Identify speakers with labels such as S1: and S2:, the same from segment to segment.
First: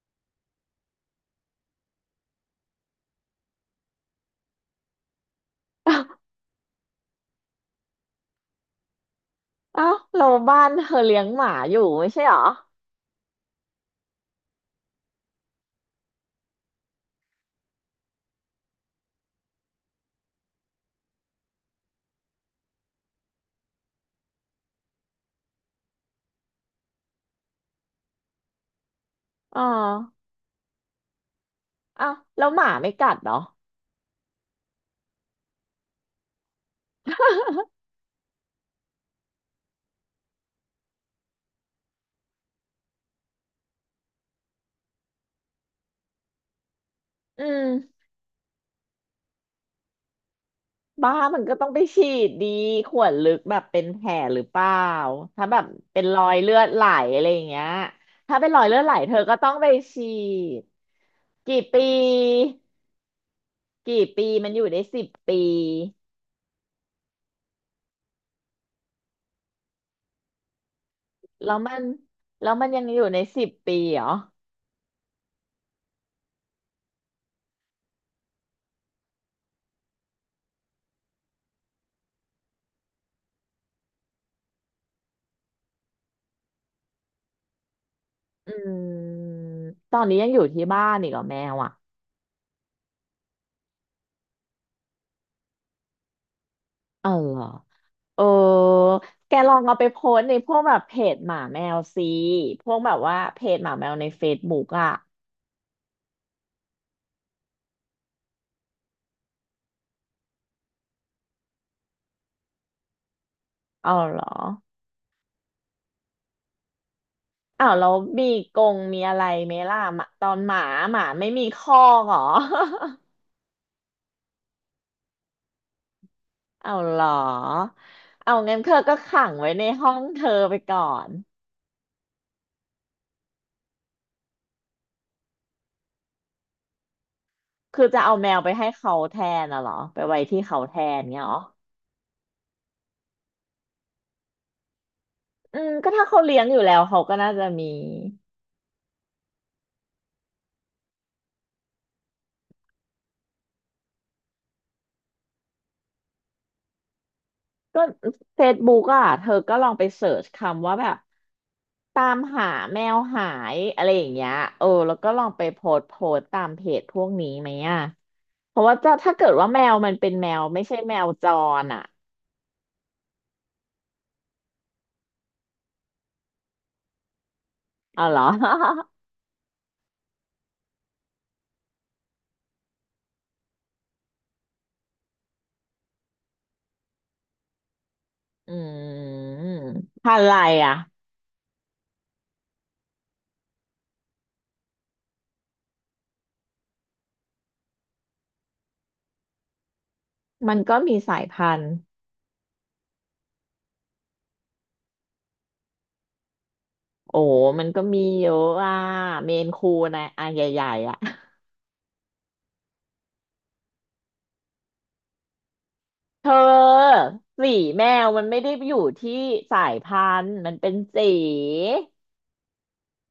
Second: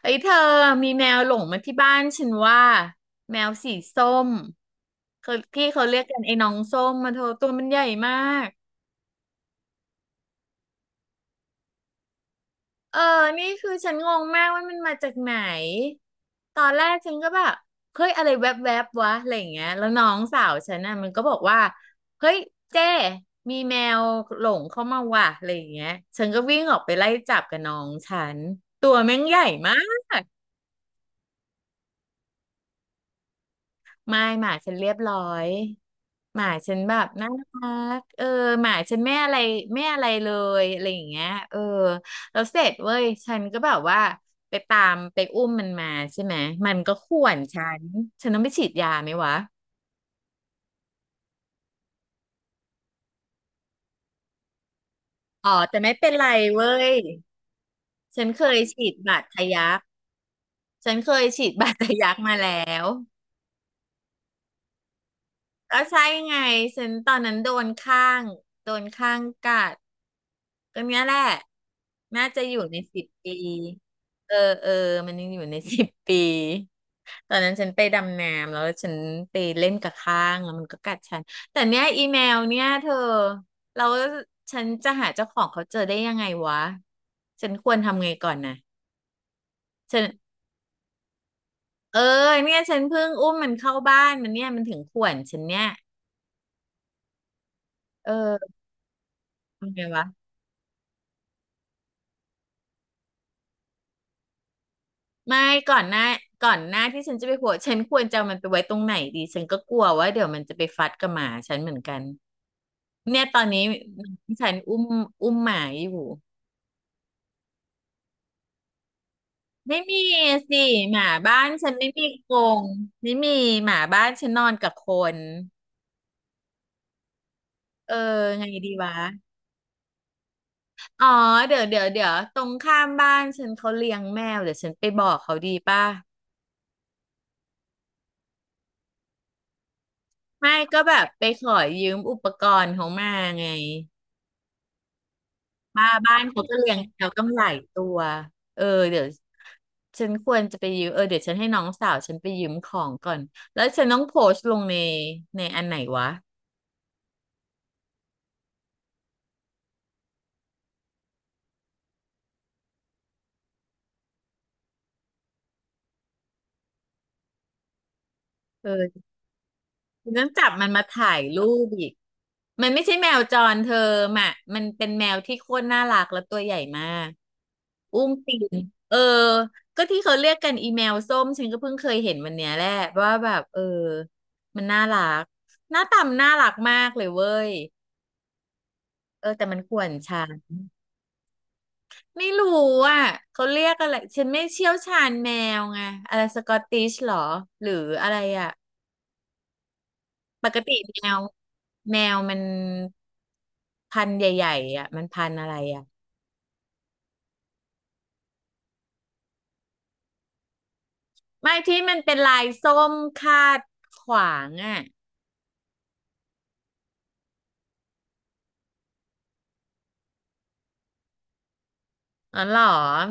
S1: เอ้ยเธอมีแมวหลงมาที่บ้านฉันว่าแมวสีส้มเขาที่เขา
S2: อ้า
S1: เรียก
S2: ว
S1: กันไอ้น้องส้มมาเธอตัวมันใหญ่มาก
S2: อ้าวเราบ้านเธอเลี้ยงหมาอยู่ไม่ใช่เหรอ
S1: เออนี่คือฉันงงมากว่ามันมาจากไหนตอนแรกฉันก็แบบเฮ้ยอะไรแวบๆบวะอะไรอย่างเงี้ยแล้วน้องสาวฉันน่ะมันก็บอกว่าเฮ้ยเจ้มีแมวหลงเข้ามาว่ะอะไรอย่างเงี้ยฉันก็วิ่งออกไปไล่จับกับน้องฉันตัวแม่งใหญ่
S2: อ๋อ
S1: มาก
S2: อ้าวแล้วหมาไม่กัดเหรอ
S1: ไม่หมาฉันเรียบร้อยหมาฉันแบบน่ารั กเออหมาฉันไม่อะไรไม่อะไรเลยอะไรอย่างเงี้ยเออแล้วเสร็จเว้ยฉันก็แบบว่าไปตามไปอุ้มมันมาใช่ไหมมันก็ข่วน
S2: อื
S1: ฉัน
S2: ม
S1: ฉันต้องไปฉีดยาไหมวะ
S2: บ้ามันก็ต้องไปฉีดดีขวดลึกแบบเป็นแผลหรือเปล่าถ้า
S1: อ๋อ
S2: แบบ
S1: แต่ไม่
S2: เป็น
S1: เป็น
S2: ร
S1: ไร
S2: อยเลือ
S1: เว้
S2: ดไหล
S1: ย
S2: อะไรอย่างเงี้ย
S1: ฉัน
S2: ถ้า
S1: เค
S2: เป็นร
S1: ย
S2: อยเลือด
S1: ฉี
S2: ไหล
S1: ด
S2: เธ
S1: บา
S2: อ
S1: ด
S2: ก็
S1: ทะ
S2: ต้องไป
S1: ยัก
S2: ฉีด
S1: ฉันเคยฉีด
S2: กี่
S1: บาด
S2: ปี
S1: ทะยักมาแล้ว
S2: กี่ปีมันอยู่ได้สิบปี
S1: ก็ใช่ไงฉันตอนนั้นโดนข้างกัดก็เนี้ยแหละ
S2: แล้วมัน
S1: น่าจะ
S2: แล้
S1: อ
S2: ว
S1: ยู่
S2: มัน
S1: ใน
S2: ยังอ
S1: สิ
S2: ยู่
S1: บ
S2: ใน
S1: ปี
S2: สิบปีเหรอ
S1: เออเออมันยังอยู่ใน สิบปีตอนนั้นฉันไปดำน้ำแล้วฉันไปเล่นกับข้างแล้วมันก็กัดฉันแต่เนี้ยอีเมลเนี่ยเธอเราฉันจะหาเจ้าของเขาเจอได้ยังไงวะฉันควรทำไงก่อน
S2: อื
S1: นะ
S2: มต
S1: ฉั
S2: อ
S1: น
S2: นนี้ยังอยู่ที่บ้านอีกเหรอแมวอ่ะ
S1: เออเนี่ยฉันเพิ่งมันเข้าบ้านมันเนี่ยมันถึงข่วนฉันเนี่ย
S2: เออเหรอ เออ
S1: เออ
S2: แกลอง
S1: ทำ
S2: เอา
S1: ไง
S2: ไปโพ
S1: วะ
S2: สต์ในพวกแบบเพจหมาแมวสิพวกแบบว่าเพจหมาแมวในเฟซบุ๊กอ่ะ
S1: ไม่ก่อนหน้าก่อนหน้าที่ฉันจะไปหัวฉันควรจะเอามันไปไว้ตรงไหนดีฉันก็กลัวว่าเดี๋ยวมันจะไปฟัดกับหมาฉันเหมือนกันเนี่ยตอนนี้
S2: เอาเหรอ
S1: ฉันอุ้มหมาอยู่
S2: อ้าวแล้วมีกรงมีอะไรไหมล่ะ
S1: ไม่
S2: ห
S1: มี
S2: มาตอนห
S1: สิ
S2: มา
S1: ห
S2: หมา
S1: มา
S2: ไม่
S1: บ้า
S2: มี
S1: น
S2: ค
S1: ฉัน
S2: อ
S1: ไม่
S2: ก
S1: มี
S2: เหรอ
S1: กรงไม่มีหมาบ้านฉันนอนกับคน
S2: เอา เหรอ
S1: เออ
S2: เอา
S1: ไง
S2: งั้น
S1: ดี
S2: เธอ
S1: วะ
S2: ก็ขังไว้ในห้องเธอไปก่อ
S1: อ๋อ
S2: น
S1: เดี๋ยวเดี๋ยวเดี๋ยวตรงข้ามบ้านฉันเขาเลี้ยงแมวเดี๋ยวฉันไปบอกเขาดีป่ะ
S2: คือจะเอาแมวไปให้เขาแทนน่ะเหรอไปไว้ที่
S1: ไม่
S2: เขาแท
S1: ก็แบ
S2: น
S1: บ
S2: เงี้
S1: ไป
S2: ยเหรอ
S1: ขอยืมอุปกรณ์เขามาไง
S2: อืม
S1: มา
S2: ก็ถ้า
S1: บ้า
S2: เขา
S1: น
S2: เลี้ย
S1: เขา
S2: ง
S1: ก็
S2: อยู่
S1: เลี้
S2: แล้
S1: ยง
S2: วเขา
S1: แมว
S2: ก็
S1: ตั้ง
S2: น่า
S1: ห
S2: จะ
S1: ลาย
S2: มี
S1: ตัวเออเดี๋ยวฉันควรจะไปยืมเออเดี๋ยวฉันให้น้องสาวฉันไปยืมของก่อนแล้วฉันต้องโพสต์ลงในในอันไหนวะ
S2: ก็เฟซบุ๊กอ่ะเธอก็ลองไปเสิร์ชคำว่าแบบตามหาแมวหายอะไรอย่างเงี้ยเออแล้วก็ลองไปโพสต์ตามเพจพวกนี้ไหมอ่ะเพราะว่าจะ
S1: เออ
S2: ถ้าเกิดว่าแมวมันเป็
S1: ฉัน
S2: น
S1: ต้อ
S2: แม
S1: ง
S2: ว
S1: จับ
S2: ไม่
S1: มัน
S2: ใช่
S1: มา
S2: แมว
S1: ถ่าย
S2: จ
S1: รู
S2: ร
S1: ป
S2: อ่ะ
S1: อีกมันไม่ใช่แมวจรเธอมะมันเป็นแมวที่โคตรน่ารักและตัวใหญ่มากอุ้
S2: เอา
S1: ม
S2: เหรอ
S1: ตีนเออก็ที่เขาเรียกกันอีแมวส้มฉันก็เพิ่งเคยเห็นวันเนี้ยแหละว่าแบบเออมันน่ารักหน้าตามนน่ารักมากเลยเว้ย
S2: อื
S1: เออ
S2: ม
S1: แต่มันข่วน
S2: พัน
S1: ช้า
S2: ธุ์อะไรอ่ะ
S1: ไม่รู้อ่ะเขาเรียกอะไรฉันไม่เชี่ยวชาญแมวไงอะไรสกอตติชหรอหรืออะไรอ่ะป
S2: มั
S1: ก
S2: น
S1: ติ
S2: ก็มีสายพันธุ์
S1: แมวมันพันธุ์ใหญ่ๆอ่ะมันพันธุ์อะไรอ่ะ
S2: โอ้ มันก็มีเยอะอ่ะเมนคูนะอ่ะใหญ่ๆอ่ะ
S1: ไม่ที่มันเป็นลายส้มคาดขวางอ่ะ
S2: เธอสีแมวมันไม่ได้อยู่ที่สายพันธุ์มันเป็นสี
S1: อ๋อเหรอ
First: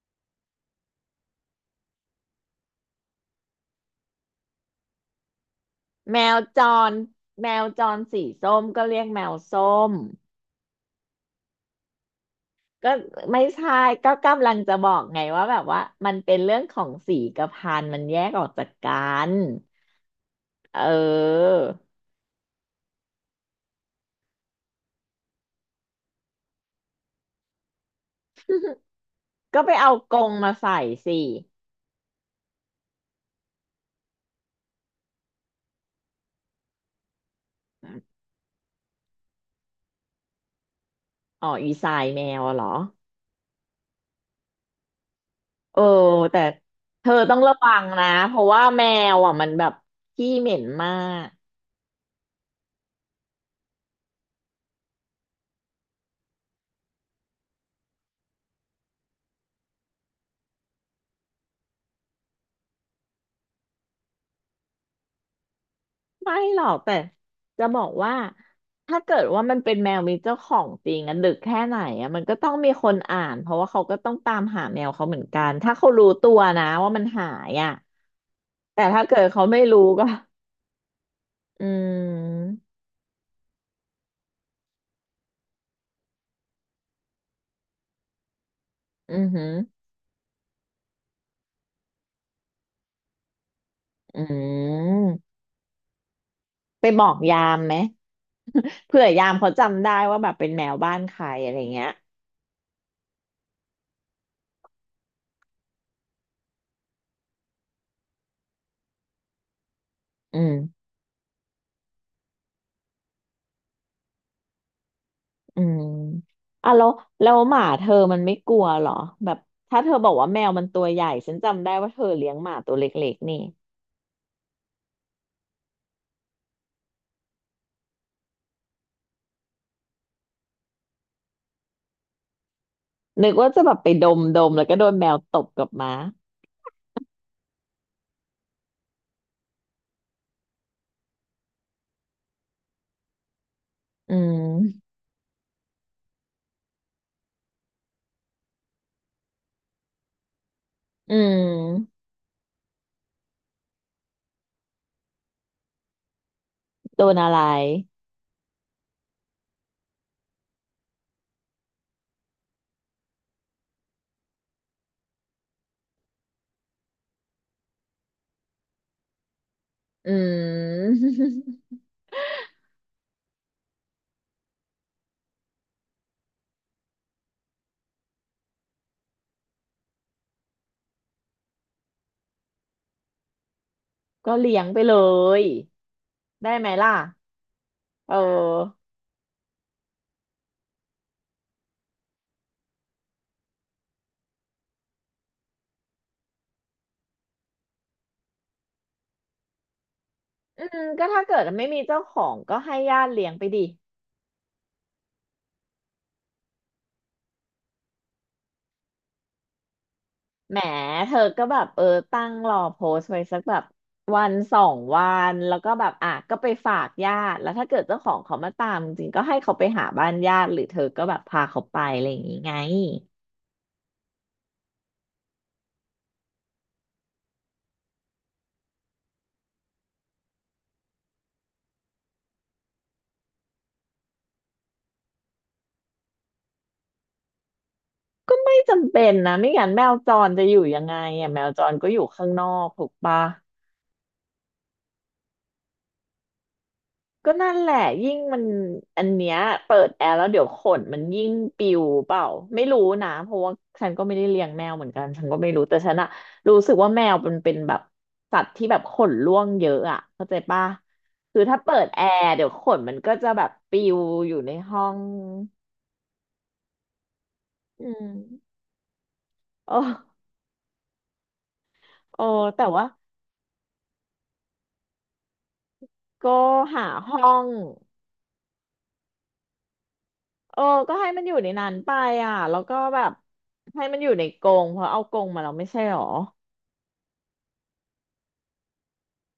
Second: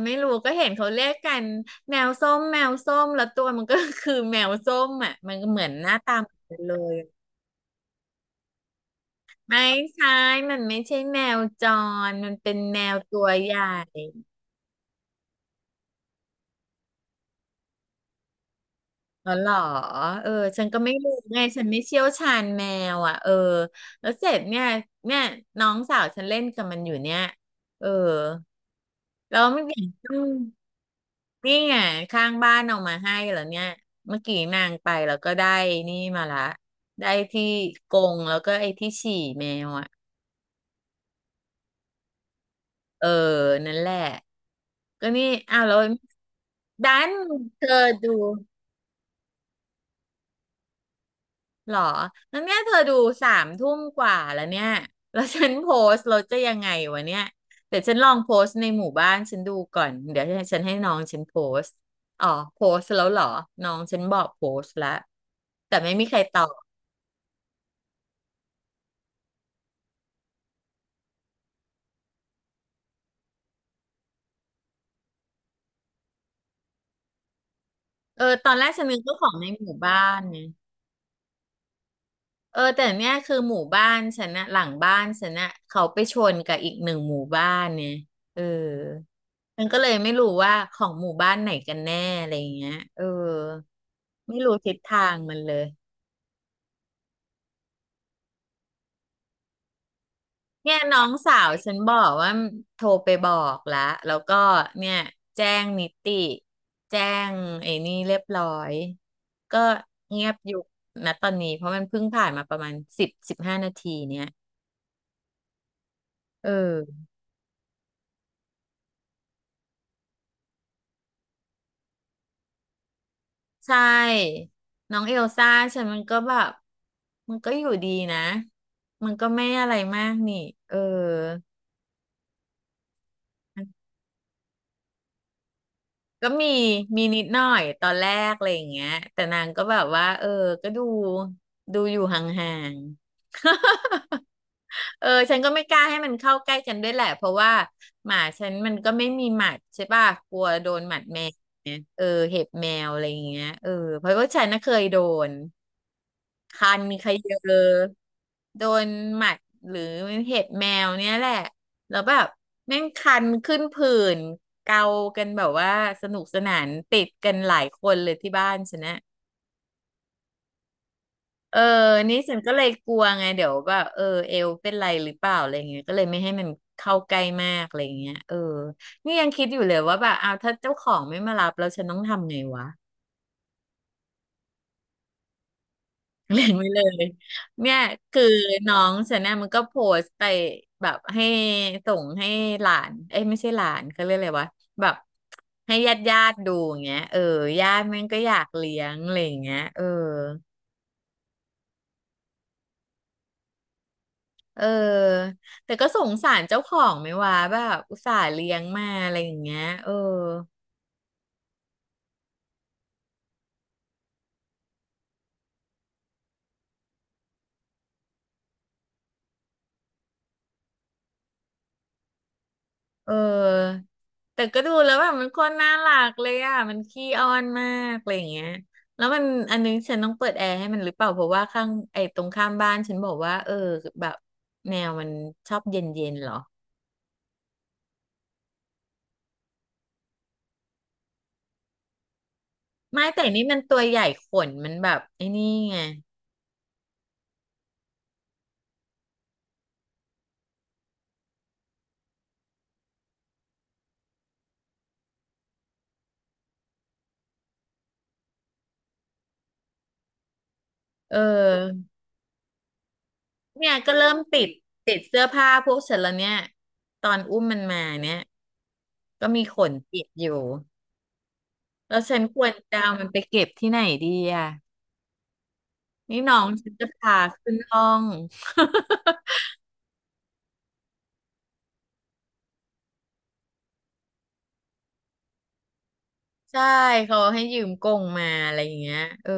S1: ไม่รู้ก็เห็นเขาเรียกกันแมวส้มแมวส้มแล้วตัวมันก็ คือแมวส้มอ่ะมันก็เหมือนหน้าตา
S2: แม
S1: เหมือ
S2: ว
S1: นกั
S2: จ
S1: นเล
S2: ร
S1: ย
S2: แมวจรสีส้มก็เรียกแมวส้
S1: ไม่
S2: ม
S1: ใช่มันไม่ใช่แมวจรมันเป็นแม
S2: ก็
S1: วตัว
S2: ไม่
S1: ใหญ่
S2: ใช่ก็กำลังจะบอกไงว่าแบบว่ามันเป็นเรื่องของสีกับพันธุ์มันแยกออกจากกั
S1: อ๋อ
S2: น
S1: เหรอเออฉันก็
S2: เ
S1: ไม่รู้ไง
S2: ออ
S1: ฉันไม่เชี่ยวชาญแมวอ่ะเออแล้วเสร็จเนี่ยน้องสาวฉันเล่นกับมันอยู่เนี่ยเออแล้ว
S2: ก็
S1: เมื่อ
S2: ไป
S1: กี้
S2: เอา
S1: อื
S2: กร
S1: ม
S2: งมาใส่สิ
S1: นี่ไงข้างบ้านเอามาให้แล้วเนี่ยเมื่อกี้นางไปแล้วก็ได้นี่มาละได้ที่กรงแล้วก็ไอ้ที่ฉี่แมวอ่ะ
S2: อ๋ออีสายแมวอะเหรอ
S1: เออนั่นแหละก็นี่อ้าวแล้ว
S2: เออแต่
S1: ดั
S2: เธ
S1: น
S2: อต้องระ
S1: เธ
S2: วั
S1: อ
S2: งนะ
S1: ดู
S2: เพราะว่าแมวอ่ะมันแบบขี้เหม็นมาก
S1: หรอแล้วเนี่ยเธอดูสามทุ่มกว่าแล้วเนี่ยแล้วฉันโพสต์เราจะยังไงวะเนี่ยแต่ฉันลองโพสต์ในหมู่บ้านฉันดูก่อนเดี๋ยวฉันให้น้องฉันโพสต์อ๋อโพสต์แล้วเหรอน้องฉันบอกโพสต์แล้วแต่ไม่มีใครต
S2: ไม่
S1: อบ
S2: หรอกแต่จะบอกว่าถ้าเกิดว่ามันเป็นแมวมีเจ้าของจริงอะดึกแค่ไหนอะมันก็ต้องมีคนอ่านเพราะว่าเขาก็ต้องตามหาแมวเขาเหมือนกันถ้าเขารู้ตัวนะว่ามันหายอะ
S1: เออตอนแรกฉั
S2: แต่
S1: นนึก
S2: ถ้า
S1: ว่า
S2: เกิ
S1: ข
S2: ด
S1: อง
S2: เขา
S1: ใน
S2: ไม่
S1: หมู่
S2: รู้
S1: บ้า
S2: ก็
S1: นนะ
S2: อื
S1: เอ
S2: ม
S1: อแต่เนี่ยคือหมู่บ้านฉันนะหลังบ้านฉันนะเขาไปชนกับอีกหนึ่งหมู่บ้านเนี่ยเออ
S2: อือหือ
S1: มันก็เลยไม่รู้ว่าของหมู่บ้านไหนกันแน่อะไรอย่างเงี้ยเออ
S2: อื
S1: ไม่รู้ทิศทาง
S2: ม
S1: มันเลย
S2: ไปบอกยามไหมเผื่อยามเขาจำได้ว่าแบบเป็นแม
S1: เนี่
S2: ว
S1: ย
S2: บ้า
S1: น้
S2: น
S1: อง
S2: ใคร
S1: สาว
S2: อะไร
S1: ฉัน
S2: เงี้ย
S1: บอกว่าโทรไปบอกแล้วแล้วก็เนี่ยแจ้งนิติแจ้งไอ้นี่เรียบร้อยก็เงียบ
S2: อื
S1: อยู่
S2: ม
S1: นะตอนนี้เพราะมันเพิ่งผ่านมาประมาณ10-15 นาทีเนี่ย
S2: อืม
S1: เอ
S2: อ่ะ
S1: อ
S2: แล้วหมาเธอมันไม่กลัวเหรอแบบถ้าเธอบอกว่าแมวมันตัวใหญ่ฉันจำได้ว่าเธอเลี้ยงหมาตัวเล็กๆนี่
S1: ใช่น้องเอลซ่าฉันมันก็แบบมันก็อยู่ดีนะมันก็ไม่อะไรมากนี่เออ
S2: นึกว่าจะแบบไปดมดมแล้วก็โดนแมวตบกลับมา
S1: ก็มีนิดหน่อยตอนแรกอะไรอย่างเงี้ยแต่นางก็แบบว่าเออก็ดูอยู่ห่างๆ
S2: อืม
S1: เออฉันก็ไม่กล้าให้มันเข้าใกล้กันด้วยแหละเพราะว่าหมาฉันมันก็ไม่มีหมัดใช่ป่ะกลัวโดนหมัด
S2: อื
S1: แมวเอ
S2: ม
S1: อเห็บแมวอะไรอย่างเงี้ยเออเพราะว่าฉันน่ะเคยโดน คันมี
S2: โด
S1: ใคร
S2: นอะ
S1: เยอ
S2: ไร
S1: ะโดนหมัดหรือเห็บแมวเนี่ยแหละแล้วแบบแม่งคันขึ้นผื่นเกากันแบบว่าสนุกสนานติดกันหลายคนเลยที่บ้านฉันนะ
S2: อืม
S1: เออนี่ฉันก็เลยกลัวไงเดี๋ยวแบบเอวเป็นไรหรือเปล่าอะไรเงี้ยก็เลยไม่ให้มันเข้าใกล้มากอะไรเงี้ยนี่ยังคิดอยู่เลยว่าแบบเอาถ้าเจ้าของไม่มารับแล้วฉันต้องทำไงวะ
S2: ก็เลี้ยงไปเลย
S1: เล็
S2: ได้
S1: งไว้
S2: ไหม
S1: เลย
S2: ล่ะ
S1: เนี่ย
S2: เ
S1: คือน้อ
S2: ออ
S1: งฉันเนี่ยมันก็โพสต์ไปแบบให้ส่งให้หลานเอ้ยไม่ใช่หลานเขาเรียกอะไรวะแบบให้ญาติดูอย่างเงี้ยญาติแม่งก็อยากเลี้ยงอะไรอย่างเงี้ย
S2: อืมก็ถ้าเกิดไม่มีเจ้าของก็ให้ญาติเลี้ยงไปดิ
S1: เออแต่ก็สงสารเจ้าของไหมวะแบบอุตส่าห์เลี้ยงมาอะไรอย่างเงี้ย
S2: แหมเธอก็แบบเออตั้งรอโพสต์ไว้สักแบบวันสองวันแล้วก็แบบอ่ะก็ไปฝากญาติแล้วถ้าเกิดเจ้าของเขามาตามจริงๆก็ให้เขาไปหาบ้านญาติหรือเธอก็แบบพาเขาไปอะไรอย่างงี้ไง
S1: เออแต่ก็ดูแล้วแบบมันโคนน่ารักเลยอ่ะมันขี้อ้อนมากอะไรอย่างเงี้ยแล้วมันอันนึงฉันต้องเปิดแอร์ให้มันหรือเปล่าเพราะว่าข้างไอ้ตรงข้ามบ้านฉันบอกว่าแบบแมวมันชอบเย็นๆเหรอ
S2: ก็ไม่จำเป็นนะไม่งั้นแมวจรจะอยู่ยังไงอ่ะแมวจรก็อยู่ข้างนอกถูก
S1: ไม่
S2: ปะ
S1: แต่นี่มันตัวใหญ่ขนมันแบบไอ้นี่ไง
S2: ก็นั่นแหละยิ่งมันอันเนี้ยเปิดแอร์แล้วเดี๋ยวขนมันยิ่งปิวเปล่าไม่รู้นะเพราะว่าฉันก็ไม่ได้เลี้ยงแมวเหมือนกันฉันก็ไม่รู้แต่ฉันอะรู้สึกว่าแมวมันเป็นแบบสัตว์ที่แบบขนร่วงเยอะอะเข้าใจปะ
S1: เอ
S2: คือถ้าเปิ
S1: อ
S2: ดแอร์เดี๋ยวขนมันก็จะแบบ
S1: เนี่ย
S2: ปิ
S1: ก็
S2: ว
S1: เริ่ม
S2: อยู่
S1: ติด
S2: ในห้อ
S1: ติด
S2: ง
S1: เสื้อผ้าพวกฉันแล้วเนี่ยตอนอุ้มมันมา
S2: อื
S1: เนี่ย
S2: ม
S1: ก็มีข
S2: โ
S1: นติด
S2: อ้
S1: อยู่แล้วฉัน
S2: โอ้
S1: ควร
S2: แต่
S1: จะ
S2: ว่า
S1: เอามันไปเก็บที่ไหนดีอ่ะ นี่น้อ
S2: ก็
S1: งฉันจะ
S2: หา
S1: พา
S2: ห้อง
S1: ขึ้นห้อง
S2: เออก็ให้มันอยู่ในนั้นไปอ่ะแล้วก็แบบให้มันอยู่ในกรงเพราะเอากรงมาเราไม่ใช่หรอ
S1: ใช่เขาให้ยืมกงมาอะไรอย่างเงี้ย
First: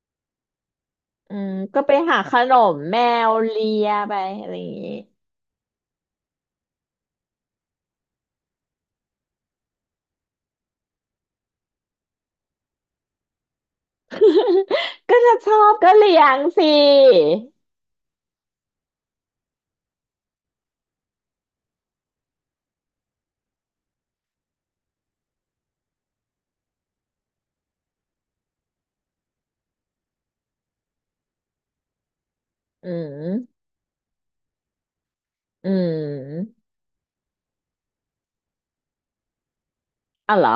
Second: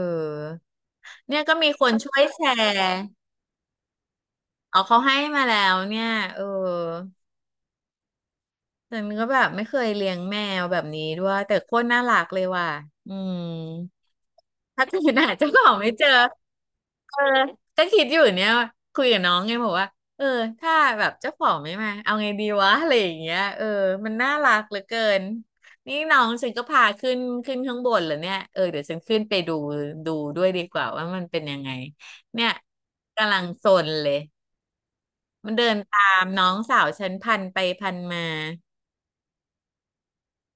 S2: อื
S1: เนี่ย
S2: ม
S1: ก็มี
S2: ก็
S1: คน
S2: ไป
S1: ช่ว
S2: หา
S1: ย
S2: ข
S1: แช
S2: นม
S1: ร์
S2: แมวเลียไปอะไรอย่าง
S1: เอา
S2: นี้
S1: เขาให้มาแล้วเนี่ยเออ ฉันก็แบบไม่เคยเลี้ยงแมวแบบนี้ด้วยแต่โคตรน่ารักเลยว่ะอืมถ้าเกิด
S2: ก็
S1: หา
S2: ถ้าช
S1: เจ้า
S2: อ
S1: ของ
S2: บ
S1: ไม่
S2: ก็
S1: เจอ
S2: เลี้ยงสิ
S1: เออก็คิดอยู่เนี่ยคุยกับน้องไงบอกว่าเออถ้าแบบเจ้าของไม่มาเอาไงดีวะอะไรอย่างเงี้ยมันน่ารักเหลือเกินนี่น้องฉันก็พาขึ้นข้างบนเหรอเนี่ยเดี๋ยวฉันขึ้นไปดูดูด้วยดีกว่าว่ามันเป็นยังไงเนี่ย
S2: อื
S1: กำลัง
S2: ม
S1: ซนเลยมันเดิ
S2: อื
S1: นตามน้อง
S2: ม
S1: สาวฉันพันไปพันมา
S2: อ๋อเหรอ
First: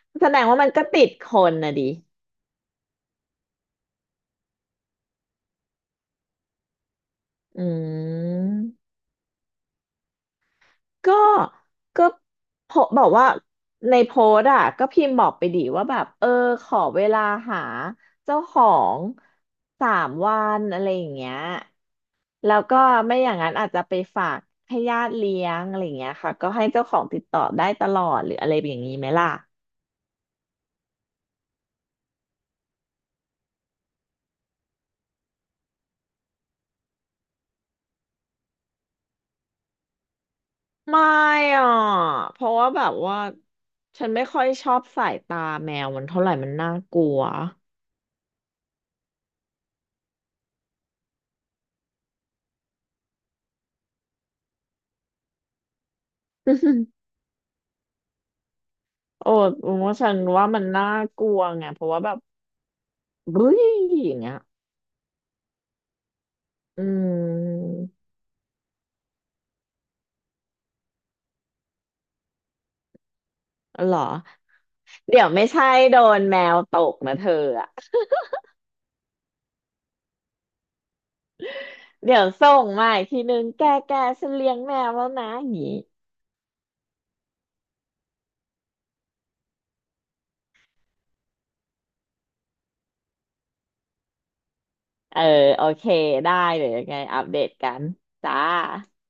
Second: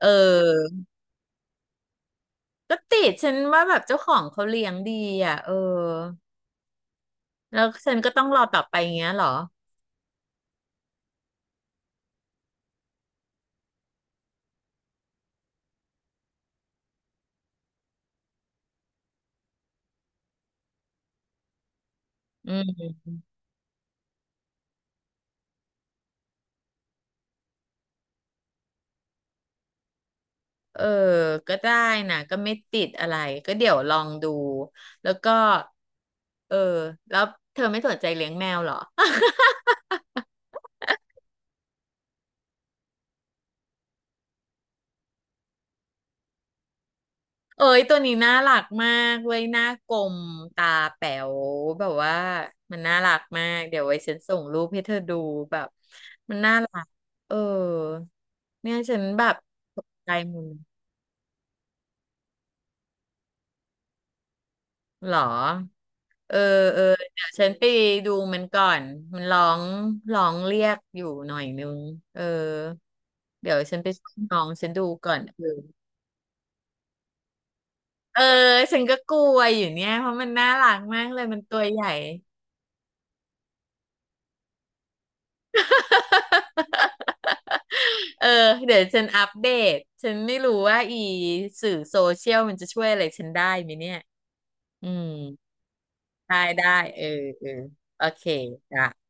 S1: เอ
S2: แสดงว่ามันก็
S1: อ
S2: ติดคนนะดิ
S1: ก็ติดฉันว่าแบบเจ้าของเขาเลี้ยงดีอ่ะแล้
S2: อื
S1: วฉันก็ต้องรอต่
S2: ม
S1: อไปอย่างเงี้ยเหรอ
S2: ก็ก็โพบอกว่าในโพสต์อ่ะก็พิมพ์บอกไปดิว่าแบบเออขอเวลาหาเจ้าของ3 วันอะไรอย่างเงี้ย
S1: อื
S2: แล้วก็
S1: ม
S2: ไม่อย่างนั้นอาจจะไปฝากให้ญาติเลี้ยงอะไรอย่างเงี้ยค่ะก็ให้เจ้าของติดต่อได้ตลอดหรืออะไรอย่างนี้ไหมล่ะ
S1: เออก็ได้นะก็ไม่ติดอะไรก็เดี๋ยวลองดูแล้วก็เออแล้วเธอไม่สนใจเลี้ยงแมวเหรอ
S2: ไม่อ่ะเพราะว่าแบบว่าฉันไม่ค่อยชอบสายตาแมวมันเท่าไหร่มันน่ากลัว
S1: เอ้ยตัวนี้น่ารักมากเว้ยหน้ากลมตาแป๋วแบบว่ามันน่ารักมากเดี๋ยวไว้ฉันส่งรูปให้เธอดูแบบมันน่ารัก เออเนี่ยฉันแบ
S2: โอ้
S1: บ
S2: ผ
S1: ต
S2: ม
S1: ก
S2: ว่าฉั
S1: ใจ
S2: น
S1: มึ
S2: ว่า
S1: ง
S2: มันน่ากลัวไงเพราะว่าแบบบึ้ยอย่างเงี้ย
S1: เหรอ เออเอ
S2: อื
S1: อเดี๋ยวฉันไป
S2: ม
S1: ดูมันก่อนมันร้องเรียกอยู่หน่อยนึงเออเดี๋ยวฉันไป
S2: เหรอ
S1: ช่วยน้องฉันดูก่อน
S2: เดี๋ยวไม่ใช่โดนแมวตกนะเธออะ
S1: เออฉันก็กลัวอยู่เนี่ยเพราะมันน่ารักมากเลยมันตัวใหญ่
S2: เดี๋ยวส่งมาอีกทีนึงแกแกฉันเลี้ยงแมวแล้วนะอย่างงี้
S1: เออเดี๋ยวฉันอัปเดตฉันไม่รู้ว่าอีสื่อโซเชียลมันจะช่วยอะไรฉันได้ไหมเนี่ยอืม
S2: เออโอเคได้
S1: ได้
S2: เดี๋
S1: ได้
S2: ยวยังไง
S1: เออ
S2: อัปเด
S1: เออ
S2: ตกัน
S1: โอเค
S2: จ้า
S1: จ้ะ